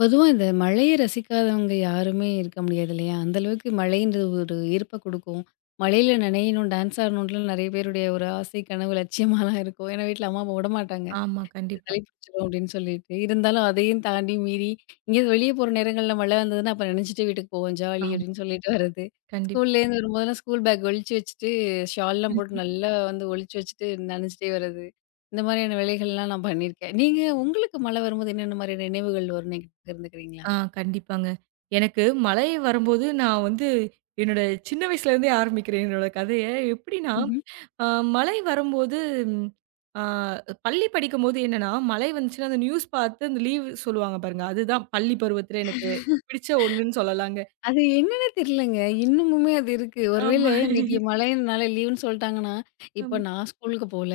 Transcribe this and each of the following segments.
பொதுவா இந்த மழைய ரசிக்காதவங்க யாருமே இருக்க முடியாது இல்லையா? அந்த அளவுக்கு மழைன்றது ஒரு ஈர்ப்ப குடுக்கும். மழையில நனையணும், டான்ஸ் ஆடணுன்ட்டுலாம் நெறைய பேருடைய ஒரு ஆசை, கனவு, லட்சியமாலாம் இருக்கும். ஏன்னா வீட்ல அம்மா, அப்பா விடமாட்டாங்க. ஆமா. கண்டிப்பா. சளி பிடிச்சிரும் அப்படின்னு சொல்லிட்டு. இருந்தாலும் அதையும் தாண்டி மீறி, எங்கேயாவது வெளிய போற நேரங்கள்ல மழை வந்ததுன்னா, அப்ப நனைஞ்சுட்டு வீட்டுக்கு போவோம் ஜாலி ஆமா. அப்படின்னு சொல்லிட்டு வர்றது. கண்டிப்பா. ஸ்கூல்லேருந்து வரும்போதெல்லாம் ஸ்கூல் பேக் ஒழிச்சு வச்சுட்டு, ஷால்லாம் போட்டு ம்ஹ்ம். நல்லா வந்து ஒழிச்சு வச்சுட்டு நனைஞ்சுட்டே வர்றது. இந்த மாதிரியான வேலைகள்லாம் நான் பண்ணியிருக்கேன். நீங்க உங்களுக்கு மழை வரும்போது என்னென்ன மாதிரியான நினைவுகள் வரும்னு என்கிட்ட பகிர்ந்துக்கிறீங்களா? ஆ கண்டிப்பாங்க. எனக்கு மழை வரும்போது நான் வந்து என்னோட சின்ன வயசுலேருந்தே ஆரம்பிக்கிறேன் என்னோட கதைய. எப்படின்னா, அ மழை வரும்போது ம் அ பள்ளி படிக்கும்போது என்னன்னா, மழை வந்துச்சுன்னா அந்த நியூஸ் பார்த்து அந்த லீவ் சொல்லுவாங்க பாருங்க. அதுதான் பள்ளி பருவத்தில எனக்கு பிடிச்ச ஒண்ணுன்னு சொல்லலாங்க. அது என்னன்னே தெரியலங்க. இன்னமுமே அது இருக்கு. ஒருவேள ஆமா, இன்னைக்கு மழைனால லீவுன்னு சொல்ட்டாங்கன்னா, இப்ப ஆமா. நான் ஸ்கூலுக்கு போல,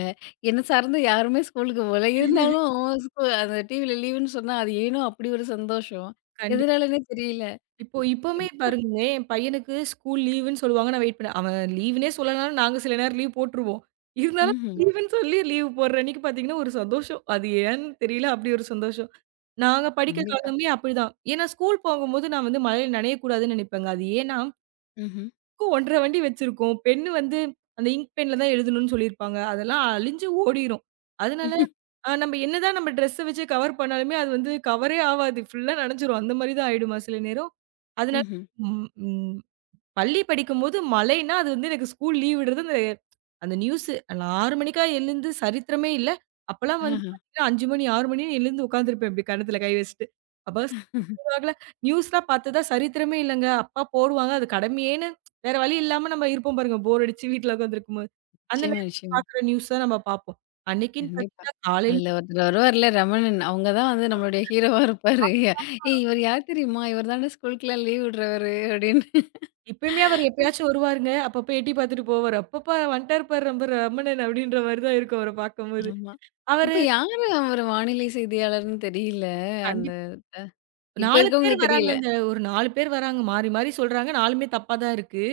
என்ன சார்ந்து யாருமே ஸ்கூலுக்கு போல. கண்டிப்பா. இருந்தாலும் அந்த டிவில லீவுன்னு சொன்னா, அது ஏனோ அப்படி ஒரு சந்தோஷம். எதனாலன்னே தெரியல. இப்போ இப்பவுமே பாருங்களேன், என் பையனுக்கு ஸ்கூல் லீவுன்னு சொல்லுவாங்க. நான் வெயிட் பண்ணேன். அவன் லீவுன்னே சொல்லலனாலும் நாங்க சில நேரம் லீவ் போட்டுருவோம். இருந்தாலும் ம்ஹ்ம். லீவுன்னு சொல்லி லீவ் போடுற அன்னைக்கு பார்த்தீங்கன்னா, ஒரு சந்தோஷம். அது ஏன்னு தெரியல. அப்படி ஒரு சந்தோஷம். நாங்க படிக்க கண்டிப்பா. காலமே அப்படிதான். ஏன்னா ஸ்கூல் போகும்போது நான் வந்து மழையில நனையக்கூடாதுன்னு நினைப்பேங்க. அது ஏன்னா ம்ஹ்ம். புக்கு 1 1/2 வண்டி வச்சிருக்கோம். பென்னு வந்து அந்த இங்க் பென்ல தான் எழுதணும்னு சொல்லியிருப்பாங்க. அதெல்லாம் அழிஞ்சு ஓடிரும். அதனால நம்ம என்னதான் நம்ம ட்ரெஸ்ஸ வச்சு கவர் பண்ணாலுமே, அது வந்து கவரே ஆவாது. ஃபுல்லா நனஞ்சிரும். அந்த மாரி தான் ஆயிடுமா சில நேரம். அதனால ம்ஹ்ம். ம் ம் பள்ளி படிக்கும்போது மழைன்னா, அது வந்து எனக்கு ஸ்கூல் லீவ் விடுறது அந்த அந்த நியூஸு நான் 6 மணிக்கா எழுந்து சரித்திரமே இல்ல. அப்பலாம் வந்து ஆஹா. பார்த்தீங்கன்னா, 5 மணி 6 மணின்னு எழுந்து உட்காந்துருப்பேன் இப்டி கன்னத்துல கை வச்சுட்டு. அப்ப ஆகல. நியூஸ்லாம் பார்த்ததா சரித்திரமே இல்லங்க. அப்பா போடுவாங்க. அது கடமையேன்னு வேற வழி இல்லாம நம்ம இருப்போம் பாருங்க. போர் அடிச்சு வீட்ல உட்காந்துருக்கும்போது. அந்த நிச்சயமா, நேரத்துல நிச்சயமா. பார்க்குற நியூஸ் தான் நம்ம பார்ப்போம். அன்னைக்குன்னு கண்டிப்பா. பார்த்தீங்கன்னா, காலையில அதுல ஒருத்தர் வருவார்ல ரமணன். அவங்க தான் வந்து நம்மளுடைய ஹீரோவா இருப்பாரு. ஏய் இவர் யார் தெரியுமா? இவர் தான்டா ஸ்கூலுக்குலாம் லீவ் விடுறவரு அப்படின்னு. இப்பயுமே அவரு எப்பயாச்சும் வருவாருங்க. அப்பப்ப எட்டி பார்த்துட்டு போவாரு. "அப்பப்பா வந்துட்டாரு பாரு நம்ம ரமணன்" அப்படின்ற மாரி தான் இருக்கும் அவர பார்க்கும்போது. ஆமா. அவரு இப்ப யாரு அவரு வானிலை செய்தியாளர்ன்னு தெரியல. அந்த கண்டிப் அ இப்ப 4 பேர் இருக்கவங்களுக்கு தெரியல. வராங்கங்க. ஒரு 4 பேர் வராங்க. மாறி மாறி சொல்றாங்க. 4மே தப்பா தான் இருக்கு.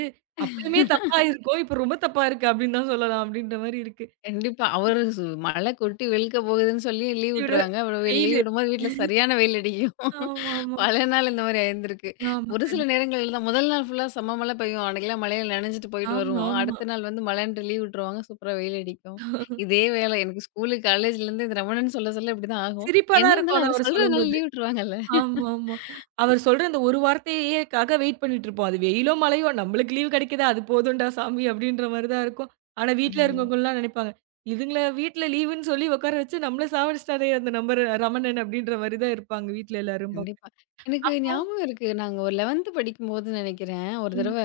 அப்பயுமே தப்பா இருக்கும். இப்ப ரொம்ப தப்பா இருக்கு அப்படின்னு தான் சொல்லலாம். அப்படின்ற மாரி இருக்கு. கண்டிப்பா. அவரு மழை கொட்டி வெளுக்க போகுதுன்னு சொல்லி லீவ் இவரு விட்டுருவாங்க. அப்புறம் லீவ் வெயிலு. விடும்போது வீட்ல சரியான வெயில் அடிக்கும். ஆமாமா. பல நாள் இந்த மாரி ஆயிருந்திருக்கு. ஆமா. ஒரு ஆமா சில நேரங்கள்ல தான் முதல் நாள் ஃபுல்லா செம்ம மழை பெய்யும். அன்னைக்கெல்லாம் மழையில நனைஞ்சிட்டு போயிட்டு ஆமா, வருவோம். ஆமா. அடுத்த நாள் வந்து மழைன்ட்டு லீவ் விட்டுருவாங்க. சூப்பரா வெயில் அடிக்கும். இதே வேலை. எனக்கு ஸ்கூலு, காலேஜ்லேருந்து இந்த ரமணன் சொல்ல சொல்ல இப்படிதான் ஆகும். சிரிப்பா என்ன தான் இருக்கும். இருந்தாலும் ஆனா அவரு அவரு சொல்றதுனால சொல்லும்போது. லீவ் விட்டுருவாங்கல்ல. ஆமா, ஆமா. அவர் சொல்ற அந்த ஒரு வார்த்தையேக்காக வெயிட் பண்ணிட்டு இருப்போம். அது வெயிலோ, மழையோ நம்மளுக்கு லீவ் கிடைக்குதா? அது போதும்டா சாமி அப்படின்ற மாரி தான் இருக்கும். ஆனா வீட்ல ம்ஹ்ம். இருக்கவங்கலாம் நெனைப்பாங்க. இதுங்கள வீட்ல லீவுன்னு சொல்லி உட்கார வச்சு நம்மள சாவடிச்சுட்டாரே அந்த நம்பர் ரமணன் அப்படின்ற மாரி தான் இருப்பாங்க வீட்ல எல்லாரும் பாக்க. கண்டிப்பா. எனக்கு அப்போ ஞாபகம் இருக்கு. நாங்க ஒரு 11த் படிக்கும்போது நெனைக்கிறேன், ஒரு ம். தடவ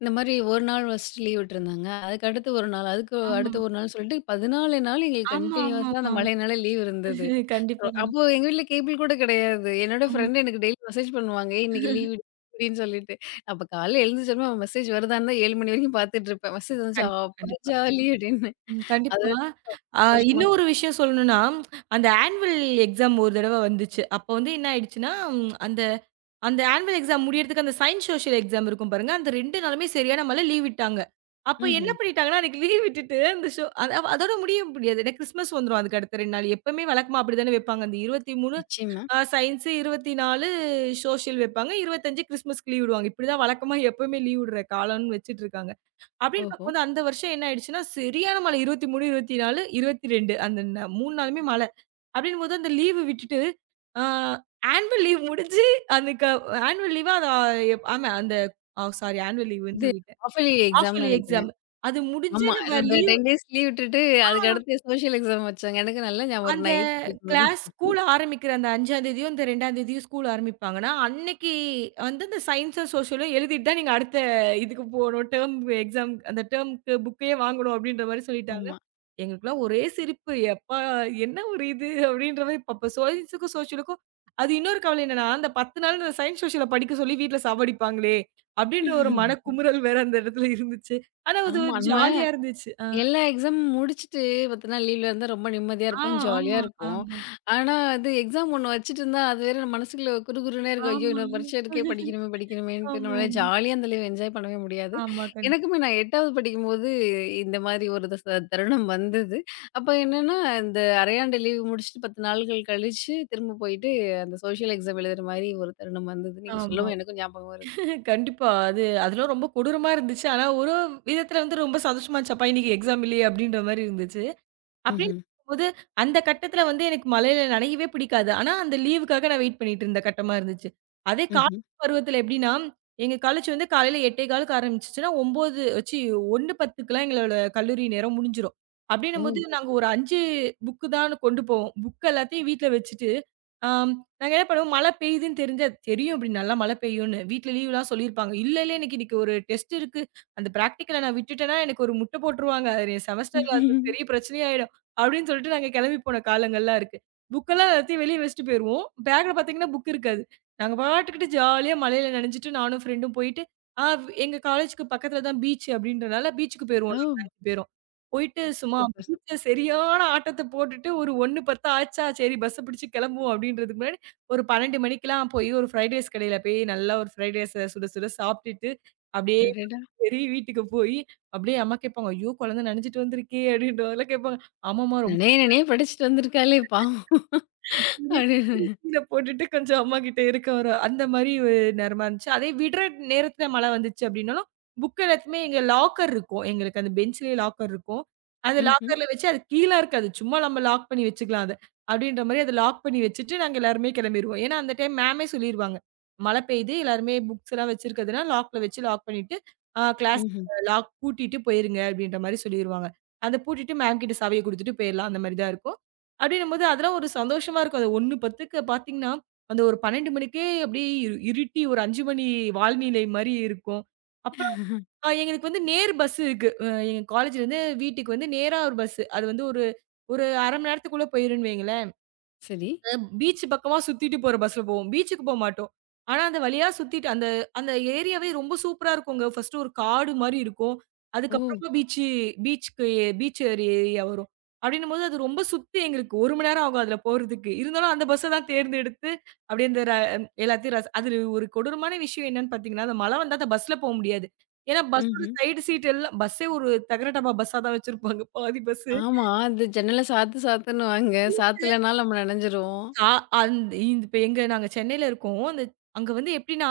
இந்த மாரி 1 நாள் ஃபர்ஸ்ட்டு லீவ் விட்டுருந்தாங்க. அதுக்கு அடுத்து 1 நாள், அதுக்கு அடுத்த ஆமாமா. 1 நாள்னு சொல்லிட்டு 14 நாள் எங்களுக்கு ஆமா, கன்டினியூவஸா அந்த ஆமாமா. மழைனால லீவ் இருந்தது. கண்டிப்பா, அப்போ கண்டிப்பா. எங்க வீட்ல கேபிள் கூட கிடையாது. என்னோட ம். ஃப்ரெண்ட் எனக்கு டெய்லி மெசேஜ் பண்ணுவாங்க. "ஏய் இன்னைக்கு லீவ் விடு" அப்படின்னு சொல்லிட்டு. அப்ப காலையில எழுந்துச்சோனே மெசேஜ் வருதான்னு தான் 7 மணி வரைக்கும் பார்த்துட்டு இருப்பேன். மெசேஜ் வந்துச்சா, கண்டிப்பா, "அப்பா கண்டிப்பா. ஜாலி" அப்படின்னு. ம். அது கண்டிப்பா. அ சந்தோஷமா இன்னும் ஒரு விஷயம் சொல்லணும்னா, அந்த ஆனுவல் எக்ஸாம் ஒரு தடவ வந்துச்சு. அப்போ வந்து என்ன ஆயிடுச்சுன்னா, அந்த அந்த ஆனுவல் எக்ஸாம் முடியறதுக்கு அந்த சயன்ஸ், சோஷியல் எக்ஸாம் இருக்கும் பாருங்க. அந்த 2 நாளுமே சரியான மழ லீவ் விட்டாங்க. அப்ப என்ன ம்ஹ்ம். பண்ணிட்டாங்கன்னா, அன்னைக்கு லீவ் விட்டுட்டு அந்த ஷோ அத அதோட முடிய முடியாது. ஏன்னா கிறிஸ்மஸ் வந்துரும் அதுக்கு அடுத்த 2 நாள். எப்பவுமே வழக்கமா அப்படித்தானே வைப்பாங்க. அந்த 23 நிச்சயமா. சயன்ஸ், 24 சோஷியல் வைப்பாங்க. 25 கிறிஸ்மஸ்க்கு லீவ் விடுவாங்க. இப்படிதான் வழக்கமா எப்பவுமே லீவ் விடுற காலம்னு வச்சுட்டு இருக்காங்க. அப்படின்னு ஓஹோ! பார்க்கும்போது அந்த வருஷம் என்ன ஆயிடுச்சுன்னா, சரியான மழை 23, 24, 22 அந்த 3 நாளுமே மழை. அப்படிங்கும்போது அந்த லீவு விட்டுட்டு, ஆ ஆனுவல் லீவ் முடிஞ்சு அதுக்க ஆனுவல் லீவா அது ஆ, எப் ஆமா அந்த சாரி ஆனுவல் லீவுன்னு இது சொல்லிட்டேன். ஹாஃப் இயர்லி ஹாஃப் எக்ஸாம்னு இயர்லி நெனைக்கிறேன். எக்ஸாம். அது முடிஞ்சு ஆமா. நம்ம அந்த லீவ் 10 டேஸ் லீவ் விட்டுட்டு, அதுக்கு ஆ. அடுத்து சோஷியல் எக்ஸாம் வச்சாங்க. எனக்கு நல்லா ஞாபகம் இருக்கு. அந்த நான் 8த் படிக்கும்போது. ஸ்கூல் ஆரம்பிக்கிற அந்த 5ஆந்தேதியோ, இந்த 2ஆந்தேதியோ ஸ்கூல் ஆரம்பிப்பாங்கன்னா, அன்னைக்கு வந்து இந்த சயின்ஸோ, சோஷியலோ எழுதிட்டு தான் நீங்க அடுத்த இதுக்கு போணும். டெர்ம் எக்ஸாம் அந்த டெர்ம்க்கு புக்கே வாங்கணும் அப்படின்ற மாரி சொல்லிட்டாங்க. ஆமா. எங்களுக்கெல்லாம் ஒரே சிரிப்பு. எப்பா! என்ன ஒரு இது அப்படின்ற மாரி அப்ப சயின்ஸுக்கும், சோஷியலுக்கும் அது இன்னொரு கவலை என்னன்னா, அந்த 10 நாள் இந்த சயின்ஸ், சோஷியல படிக்க சொல்லி வீட்ல சாவடிப்பாங்களே! அப்படின்ற ஒரு மனக்குமுறல் வேற அந்த இடத்துல இருந்துச்சு. ஆனா அது ஆமா. ஒரு நம்ம ஜாலியா இருந்துச்சு. எல்லா எக்ஸாமும் முடிச்சுட்டு 10 நாள் லீவ்ல இருந்தா ரொம்ப நிம்மதியா ஆ, இருப்போம், ஜாலியா ஆமா, இருப்போம். ஆமா, ஆனா, அது எக்ஸாம் ஒண்ணு வச்சுட்டுருந்தா, அது வேற நம்ம மனசுக்குள்ள குறுகுறுன்னே இருக்கும். ஐயோ! ஆமா. இன்னொரு பரீட்சை இருக்கே படிக்கணுமே படிக்கணுமேன்ட்டு நம்மளால ஆமாமா. ஜாலியா அந்த லீவ் என்ஜாய் பண்ணவே முடியாது. ஆமா. ஆமா, கண்டிப்பா. எனக்குமே நான் 8வது படிக்கும்போது இந்த மாதிரி ஒரு த ச தருணம் வந்தது. அப்ப என்னன்னா, இந்த அரையாண்டு லீவ் முடிச்சுட்டு 10 நாள்கள் கழிச்சு திரும்ப போயிட்டு அந்த சோசியல் எக்ஸாம் எழுதுற மாரி ஒரு தருணம் வந்தது. நீங்க ஆமா. சொல்லவும் எனக்கும் ஞாபகம் வருது. கண்டிப்பா. அது அதெல்லாம் ரொம்ப கொடூரமா இருந்துச்சு. ஆனா ஒரு விதத்துல வந்து ரொம்ப சந்தோஷமா இருந்துச்சு. அப்பா இன்னைக்கு எக்ஸாம் இல்லையே! அப்டின்ற மாரி இருந்துச்சு. அப்படின்னு ம்ஹ்ம். போது, அந்த கட்டத்துல வந்து எனக்கு மழையில நனையவே பிடிக்காது. ஆனா, அந்த லீவுக்காக நான் வெயிட் பண்ணிட்டு இருந்த கட்டமா இருந்துச்சு. அதே ம்ஹ்ம். காலேஜ் பருவத்துல எப்படின்னா, எங்க காலேஜ் வந்து காலையில 8:15க்கு ஆரம்பிச்சுச்சுன்னா, 9 ச்சீ 1:10க்குலாம் எங்களோட கல்லூரி நேரம் முடிஞ்சிரும். ஓ! அப்படின்னும்போது நாங்க ஒரு 5 புக்கு தான் கொண்டு போவோம். புக் எல்லாத்தையும் வீட்ல வச்சுட்டு, ஆம் நாங்க என்ன பண்ணுவோம், மழை பெய்யுதுன்னு தெரிஞ்சா தெரியும் இப்படி நல்லா மழை பெய்யும்ன்னு. வீட்ல லீவ்லாம் சொல்லியிருப்பாங்க. "இல்ல, இல்ல எனக்கு இன்னைக்கு ஒரு டெஸ்ட் இருக்கு. அந்த பிராக்டிகல நான் விட்டுட்டேன்னா, எனக்கு ஒரு முட்ட போட்டுருவாங்க. அது செமஸ்டர்ல அது பெரிய பிரச்சனையா ஆயிடும்." அப்படின்னு சொல்லிட்டு நாங்க கிளம்பி போன காலங்கள்லாம் இருக்கு. புக்கெல்லாம் எல்லாத்தையும் வெளிய வச்சுட்டு போயிருவோம். பேக்ல பார்த்தீங்கன்னா புக் இருக்காது. நாங்க பாட்டுக்கிட்டு ஜாலியா மழையில நனைஞ்சுட்டு நானும் ஃப்ரெண்டும் போயிட்டு, எங்க காலேஜ்க்கு பக்கத்துல தான் பீச் அப்படின்றனால பீச்சுக்கு ஓ! போயிருவோம் ஓ! நாங்க 5 பேரும். போயிட்டு சும்மா சூப்பர், சூப்பர். பீச்ல சரியான ஆட்டத்த போட்டுட்டு ஒரு 1:10 ஆச்சா, சரி பஸ்ஸ பிடிச்சு கிளம்புவோம் அப்படின்றதுக்கு முன்னாடி ஒரு 12 மணிக்கெல்லாம் போய் ஒரு ஃப்ரைட் ரைஸ் கடையில போய் நல்லா ஒரு ஃப்ரைட் ரைஸ சுட சுட சாப்பிட்டுட்டு, அப்படியே அடடா! சரி வீட்டுக்கு போய் அப்படியே அம்மா கேட்பாங்க, "ஐயோ! குழந்தை நனைஞ்சுட்டு வந்திருக்கே" அப்படின்றவங்கலாம் கேட்பாங்க. ஆமாமா. ரொம்ப நெனைய நெனைய படிச்சுட்டு வந்திருக்காளே பாவம். அப்படின்னு. கீழ போட்டுட்டு கொஞ்சம் அம்மாகிட்ட இருக்க ஒரு அந்த மாரி ஒரு நேரமா இருந்துச்சு. அதே விடுற நேரத்துல மழை வந்துச்சு அப்டின்னாலும், புக் எல்லாத்தையுமே எங்க லாக்கர் இருக்கும். எங்களுக்கு அந்த பெஞ்ச்லயே லாக்கர் இருக்கும். அந்த ம்ஹ்ம், லாக்கர்ல வச்சு அது கீழ இருக்காது. சும்மா நம்ம லாக் பண்ணி வச்சுக்கலாம் அத. அப்டின்ற மாரி அத லாக் பண்ணி வச்சுட்டு நாங்க எல்லாருமே கிளம்பிருவோம். ஏன்னா, அந்த டைம் மேமே சொல்லிருவாங்க. மழை பெய்யுது எல்லாருமே புக்ஸ் எல்லாம் வச்சிருக்கிறதுனா லாக்ல வச்சு லாக் பண்ணிட்டு, கிளாஸ் ம்ஹ்ம். லாக் பூட்டிட்டு போயிருங்க அப்டின்ற மாரி சொல்லிருவாங்க. அத பூட்டிட்டு மேம் கிட்ட சாவிய குடுத்துட்டு போயிரலாம். அந்த மாரி தான் இருக்கும். அப்படின்னும்போது அதெல்லாம் ஒரு சந்தோஷமா இருக்கும். அது 1:10க்கு பார்த்தீங்கன்னா, அந்த ஒரு 12 மணிக்கே அப்படியே இருட்டி ஒரு 5 மணி வால்நிலை மாரி இருக்கும். அப்புறம் எங்களுக்கு வந்து நேர் பஸ் இருக்கு. எங்க காலேஜ்லேருந்து வீட்டுக்கு வந்து நேரா ஒரு பஸ். அது வந்து ஒரு ஒரு 1/2 மணி நேரத்துக்குள்ள போயிருன்னு வைங்களேன். சரி. பீச் பக்கமா சுத்திட்டு போற பஸ்ல போவோம். பீச்சுக்கு போ மாட்டோம். ஆனா, அந்த வழியா சுத்திட்டு அந்த அந்த ஏரியாவே ரொம்ப சூப்பரா இருக்குங்க. ஃபர்ஸ்ட்டு ஒரு காடு மாரி இருக்கும். ஓ! அதுக்கப்புறமா பீச்சுக்கு பீச் ஏரியா வரும். அப்டின்னும்போது அது ரொம்ப சுத்தி எங்களுக்கு 1 மணி நேரம் ஆகும் அதுல போறதுக்கு. இருந்தாலும் அந்த பஸ்ஸ தான் தேர்ந்தெடுத்து அப்டியே இந்த எல்லாத்தையும் அதுல ஒரு கொடூரமான விஷயம் என்னன்னு பார்த்தீங்கன்னா, அந்த மழை வந்தா அந்த பஸ்ல போ முடியாது. ஏன்னா, பஸ்ஸோட ம்ஹ்ம். சைடு சீட் எல்லாம் பஸ்ஸே ஒரு தகர டப்பா பஸ்ஸா தான் வச்சிருப்பாங்க பாதி பஸ். ஆமா. அது ஜன்னல சாத்து சாத்துன்னுவாங்க. சாத்தலனாலும் நம்ம நனைஞ்சிருவோம். ஆ அந் இந்த இப்ப எங்க நாங்க சென்னையில இருக்கோம். அந்த அங்க வந்து எப்டின்னா,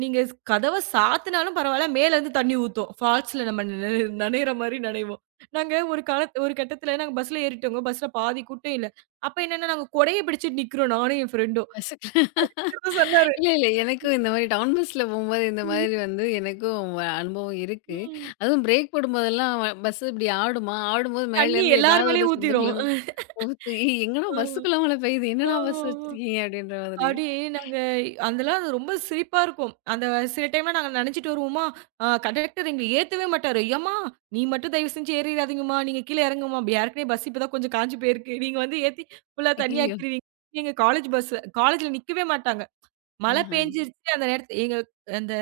நீங்க கதவ சாத்துனாலும் பரவால்ல, மேலருந்து தண்ணி ஊத்தும். ஃபால்ஸ்ல நம்ம நனையிற மாரி நனைவோம். நாங்க ஒரு ஒரு கட்டத்துல நாங்க பஸ்ல ஏறிட்டோங்க. பஸ்ல பாதி கூட்டம் இல்ல. அப்ப என்னன்னா, நாங்க கொடைய பிடிச்சுட்டு நிக்கிறோம் நானும் என் ஃப்ரெண்டும். பஸ்ஸுக்கு இவர் தான் சொன்னாரு. இல்ல, இல்ல. எனக்கும் இந்த மாரி டவுன் பஸ்ல போம்போது இந்த ம். மாதிரி வந்து எனக்கும் அனுபவம் இருக்கு. ம், அதுவும் பிரேக் போடும்போதெல்லாம் பஸ் இப்படி ஆடுமா, ஆடும்போது தண்ணி மேலேருந்து எல்லார் ஏதாவது ஒரு மேலயும் ஊத்திரும். சந்துக்குள்ளேருந்து கோர்த்து, "ஏய் எங்கடா ஆமா, பஸ்ஸுக்குள்ள மழை பெய்யுது? என்னடா ஆமா, பஸ் ஆமா. வச்சிருக்கீங்க?" அப்படின்ற மாதிரி. அப்படி நாங்க அதெல்லாம் ரொம்ப சிரிப்பா இருக்கும். அந்த சில டைம்லாம் நாங்க நெனச்சுட்டு வருவோமா, கண்டக்டர் எங்கள ஏத்தவே மாட்டாரு. "ஏம்மா நீ மட்டும் தயவு செஞ்சு ஏறிறாதீங்கம்மா. நீங்க கீழ இறங்குங்கம்மா. ஏற்கனவே பஸ் இப்ப தான் கொஞ்சம் காஞ்சு போயிருக்கு. நீங்க வந்து ஏத்தி ஃபுல்லா தண்ணி ஐயய்யோ! ஆக்கிருவீங்க." எங்க காலேஜ் பஸ்ஸு. காலேஜ்ல நிக்கவே மாட்டாங்க. மழை ஆஹ. பேஞ்சிருச்சு அந்த நேரத்து எங்க அந்த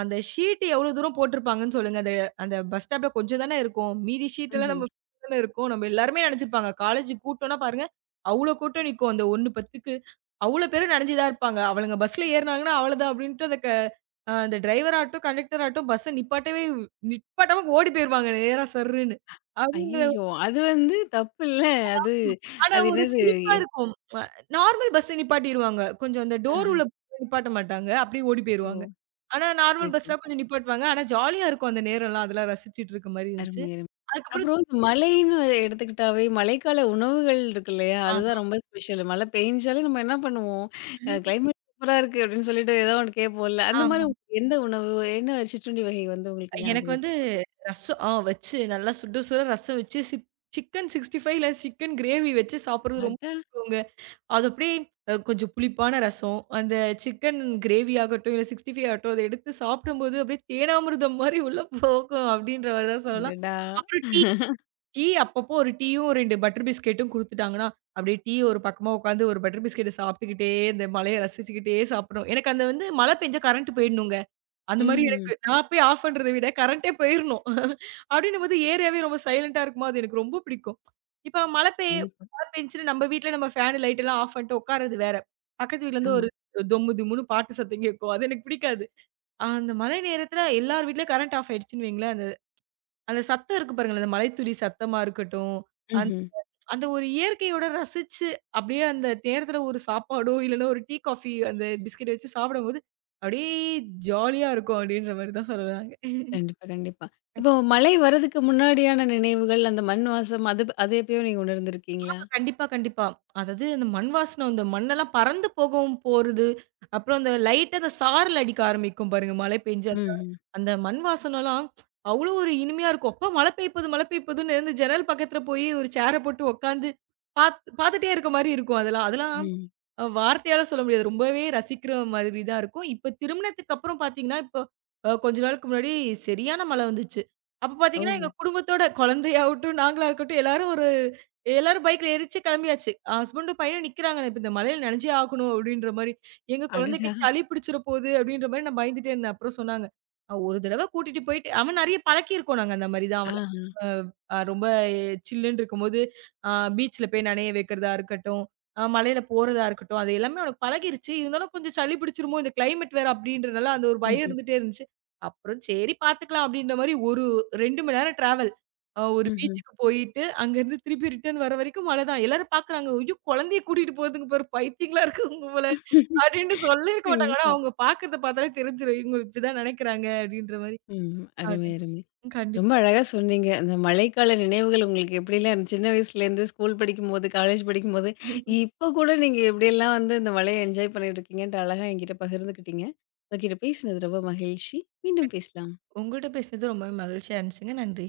அந்த ஷீட் எவ்ளோ தூரம் போட்டிருப்பாங்கன்னு சொல்லுங்க. அந்த அந்த பஸ் ஸ்டாப்ல கொஞ்சம் தானே இருக்கும். மீதி ஷீட் எல்லாம் ம்ஹ்ம். நம்ம தானே இருக்கும். நம்ம எல்லாருமே நெனச்சிருப்பாங்க. காலேஜ் கூட்டம்னா பாருங்க, அவ்ளோ கூட்டம் நிக்கும். அந்த 1:10க்கு அவ்ளோ பேரும் நனஞ்சு தான் இருப்பாங்க. அவளுங்க பஸ்ல ஏறுனாங்கன்னா அவ்வளதான் அப்டின்ட்டு அந்த க அ அந்த டிரைவர் ஆட்டும், கண்டக்டர் ஆட்டும் பஸ்ஸ நிப்பாட்டவே நிப்பாட்டாம ஓடி போயிருவாங்க நேரா சர்ருன்னு. அதுங்க ஐயய்யோ! அது வந்து தப்பில்ல. அது ஆனா அது ஒரு என்னது? சிரிப்பா இருக்கும். அ நார்மல் பஸ்ல நிப்பாட்டிருவாங்க. கொஞ்சம் அந்த டோர் ஆஹா. உள்ள நிப்பாட்ட மாட்டாங்க. அப்படியே ஓடி ஓ! போயிருவாங்க. ஆனா சரி, நார்மல் சரி, பஸ்லாம் சரி. கொஞ்சம் நிப்பாட்டுவாங்க. ஆனா ஜாலியா இருக்கும் அந்த நேரம்லாம். அதெல்லாம் ரசிச்சுட்டு இருக்க மாரி இருந்துச்சு. அருமை, அருமை. அதுக்கப்புறம் அப்புறம் இந்த மழைன்னு எடுத்துக்கிட்டாவே, மழைக்கால உணவுகள் இருக்கு இல்லையா? ஆமா, அதுதான் ரொம்ப ஸ்பெஷல். மழை பெய்ஞ்சாலே நம்ம என்ன பண்ணுவோம்? அ கிளைமேட் சூப்பரா இருக்கு அப்படின்னு சொல்லிட்டு ஏதோ ஒண்ணு கேட்போம்ல. அந்த மாரி ஆமா. உங்களுக்கு எந்த உணவு, என்ன சிற்றுண்டி வகை வந்து உங்களுக்கு எனக்கு ஞாபகம் இருக்கு? வந்து ரசம் வச்சு நல்லா சுட சுட ரசம் வச்சு சிக்கன் 65 இல்ல சிக்கன் கிரேவி வச்சு சாப்பிடுறது ரொம்ப அடா! பிடிக்குங்க. அது அப்படியே கொஞ்சம் புளிப்பான ரசம், அந்த சிக்கன் கிரேவி ஆகட்டும், இல்ல 65 ஆகட்டும், அத எடுத்து சாப்பிடும்போது அப்படியே தேனாமிருதம் மாரி உள்ள போகும் அப்படின்ற மாரி தான் சொல்லலாம். அடடா! அப்புறம் டீ டீ அப்பப்போ ஒரு டீயும் 2 பட்டர் பிஸ்கெட்டும் குடுத்துட்டாங்கன்னா, அப்படியே டீ ஒரு பக்கமா உட்காந்து ஒரு பட்டர் பிஸ்கெட்ட சாப்பிட்டுக்கிட்டே, இந்த மலைய ரசிச்சுக்கிட்டே சாப்பிடணும். எனக்கு அந்த வந்து மழை பெஞ்சா கரண்ட் போயிடணுங்க. அந்த மாரி ம்ஹ்ம். எனக்கு நான் போய் ஆஃப் பண்றத விட கரண்டே போயிரணும். அப்டின்னும்போது ஏரியாவே ரொம்ப சைலன்ட்டா இருக்குமா, அது எனக்கு ரொம்ப பிடிக்கும். இப்ப கண்டிப்பா. மழை பெஞ்சுச்சுன்னு நம்ம வீட்ல நம்ம ஃபேன், லைட் எல்லாம் ஆஃப் பண்ணிட்டு உட்கார்றது வேற. பக்கத்து வீட்லருந்து ஆமா. ஒரு தொம்மு தும்முன்னு பாட்டு சத்தம் கேட்கும். அது எனக்கு பிடிக்காது. அந்த மழை நேரத்துல எல்லார் வீட்லயும் கரண்ட் ஆஃப் ஆயிடுச்சுன்னு வைங்களேன், அந்த அந்த சத்தம் இருக்கு பாருங்களேன், அந்த மழைத்துளி சத்தமா இருக்கட்டும், அந்த ம்ஹ்ம். அந்த ஒரு இயற்கையோட ரசிச்சு, அப்படியே அந்த நேரத்துல ஒரு சாப்பாடோ, இல்லன்னா ஒரு டீ, காஃபி அந்த பிஸ்கட் வச்சு சாப்பிடும்போது, அப்படியே ஜாலியா இருக்கும் அப்படின்ற மாரி தான் சொல்லலாங்க. கண்டிப்பா, கண்டிப்பா. இப்போ மழை வர்றதுக்கு முன்னாடியான நினைவுகள், அந்த மண் வாசம் அது அது எப்பயோ நீங்க உணர்ந்திருக்கீங்களா? கண்டிப்பா, கண்டிப்பா. அதாவது அந்த மண் வாசன அந்த மண்ணெல்லாம் பறந்து போகவும் போறது, அப்புறம் அந்த லைட்டா அந்த சாரல் அடிக்க ஆரம்பிக்கும் பாருங்க மழை பெஞ்சு. அந்த ம்ஹ்ம். அந்த மண் வாசனலாம் அவ்வளோ ஒரு இனிமையா இருக்கும். அப்பா மழை பெய்ப்போது மழை பெய்ப்போதுன்னு இருந்து ஜன்னல் பக்கத்துல போய் ஒரு சேர போட்டு உட்காந்து பாத் பாத்துட்டே இருக்க மாரி இருக்கும் அதெல்லாம். அதெல்லாம் ம். வார்த்தையால சொல்ல முடியாது. ரொம்பவே ரசிக்கிற மாதிரி தான் இருக்கும். இப்ப திருமணத்துக்கு அப்புறம் பார்த்தீங்கன்னா, இப்போ கொஞ்ச நாளுக்கு முன்னாடி சரியான மழை வந்துச்சு. அப்ப ஓ! பார்த்தீங்கன்னா, எங்க குடும்பத்தோட குழந்தையாகட்டும், நாங்களா இருக்கட்டும் எல்லாரும் பைக்ல ஏறிச்சு கிளம்பியாச்சு. ஹஸ்பண்டும் பையனும் நிக்கிறாங்க. "இப்ப இந்த மழையில நனைஞ்சே ஆகணும்." அப்படின்ற மாரி. எங்க குழந்தைக்கு அடடா! சளி பிடிச்சிற போகுது அப்படின்ற மாரி நான் பயந்துட்டே இருந்தேன். அப்புறம் சொன்னாங்க, ஒரு தடவ கூட்டிட்டு போயிட்டு" அவன் நெறைய பழக்கியிருக்கோம் நாங்க அந்த மாரி தான் அவன. ஆஹா. அ அ ரொம்ப சில்லுன்னு இருக்கும்போது, அ பீச்ல போய் நனைய வைக்கிறதா இருக்கட்டும். மலையில போறதா இருக்கட்டும், அது எல்லாமே அவனுக்கு பழகிருச்சு. இருந்தாலும் கொஞ்சம் சளி பிடிச்சிருமோ! இந்த கிளைமேட் வேற அப்பிடின்றனால அந்த ஒரு பயம் ம்ஹ்ம். இருந்துட்டே இருந்துச்சு. அப்புறம் சரி பார்த்துக்கலாம் அப்பிடின்றமாரி ஒரு 2 மணி நேரம் டிராவல். ஒரு ம்ஹ்ம். பீச்சுக்கு போயிட்டு, அங்கருந்து திருப்பி ரிட்டர்ன் வர வரைக்கும் மழ தான். எல்லாரும் பார்க்குறாங்க. ஐயோ! குழந்தைய கூட்டிட்டு போறதுங்க பாரு! பைத்தியங்களா இருக்குங்க போல அப்பிடின்ட்டு சொல்லியிருக்க மாட்டாங்க. ஆனா கண்டிப்பா. அவுங்க பார்க்கிறத பார்த்தாலே தெரிஞ்சிரும். இவுங்க இப்பிடிதான் நினைக்கிறாங்க அப்பிடின்றமாரி. ம். அருமை, அருமை. அப்பிடின்னு ரொம்ப கண்டிப்பா. அழகா சொன்னீங்க. அந்த மழைக்கால நினைவுகள் உங்களுக்கு எப்படிலாம் இருந்துச்சு? சின்ன வயசுலேருந்து ஸ்கூல் படிக்கும்போது, காலேஜ் படிக்கும்போது, இப்போ கூட நீங்க எப்படியெல்லாம் வந்து இந்த மழைய என்ஜாய் பண்ணிட்டு இருக்கீங்கன்ட்டு அழகா என்கிட்ட பகிர்ந்துக்கிட்டீங்க. உங்ககிட்ட பேசினது ரொம்ப மகிழ்ச்சி. மீண்டும் பேசலாம். உங்கட்ட பேசினது ரொம்பவே மகிழ்ச்சியா இருந்துச்சுங்க. நன்றி.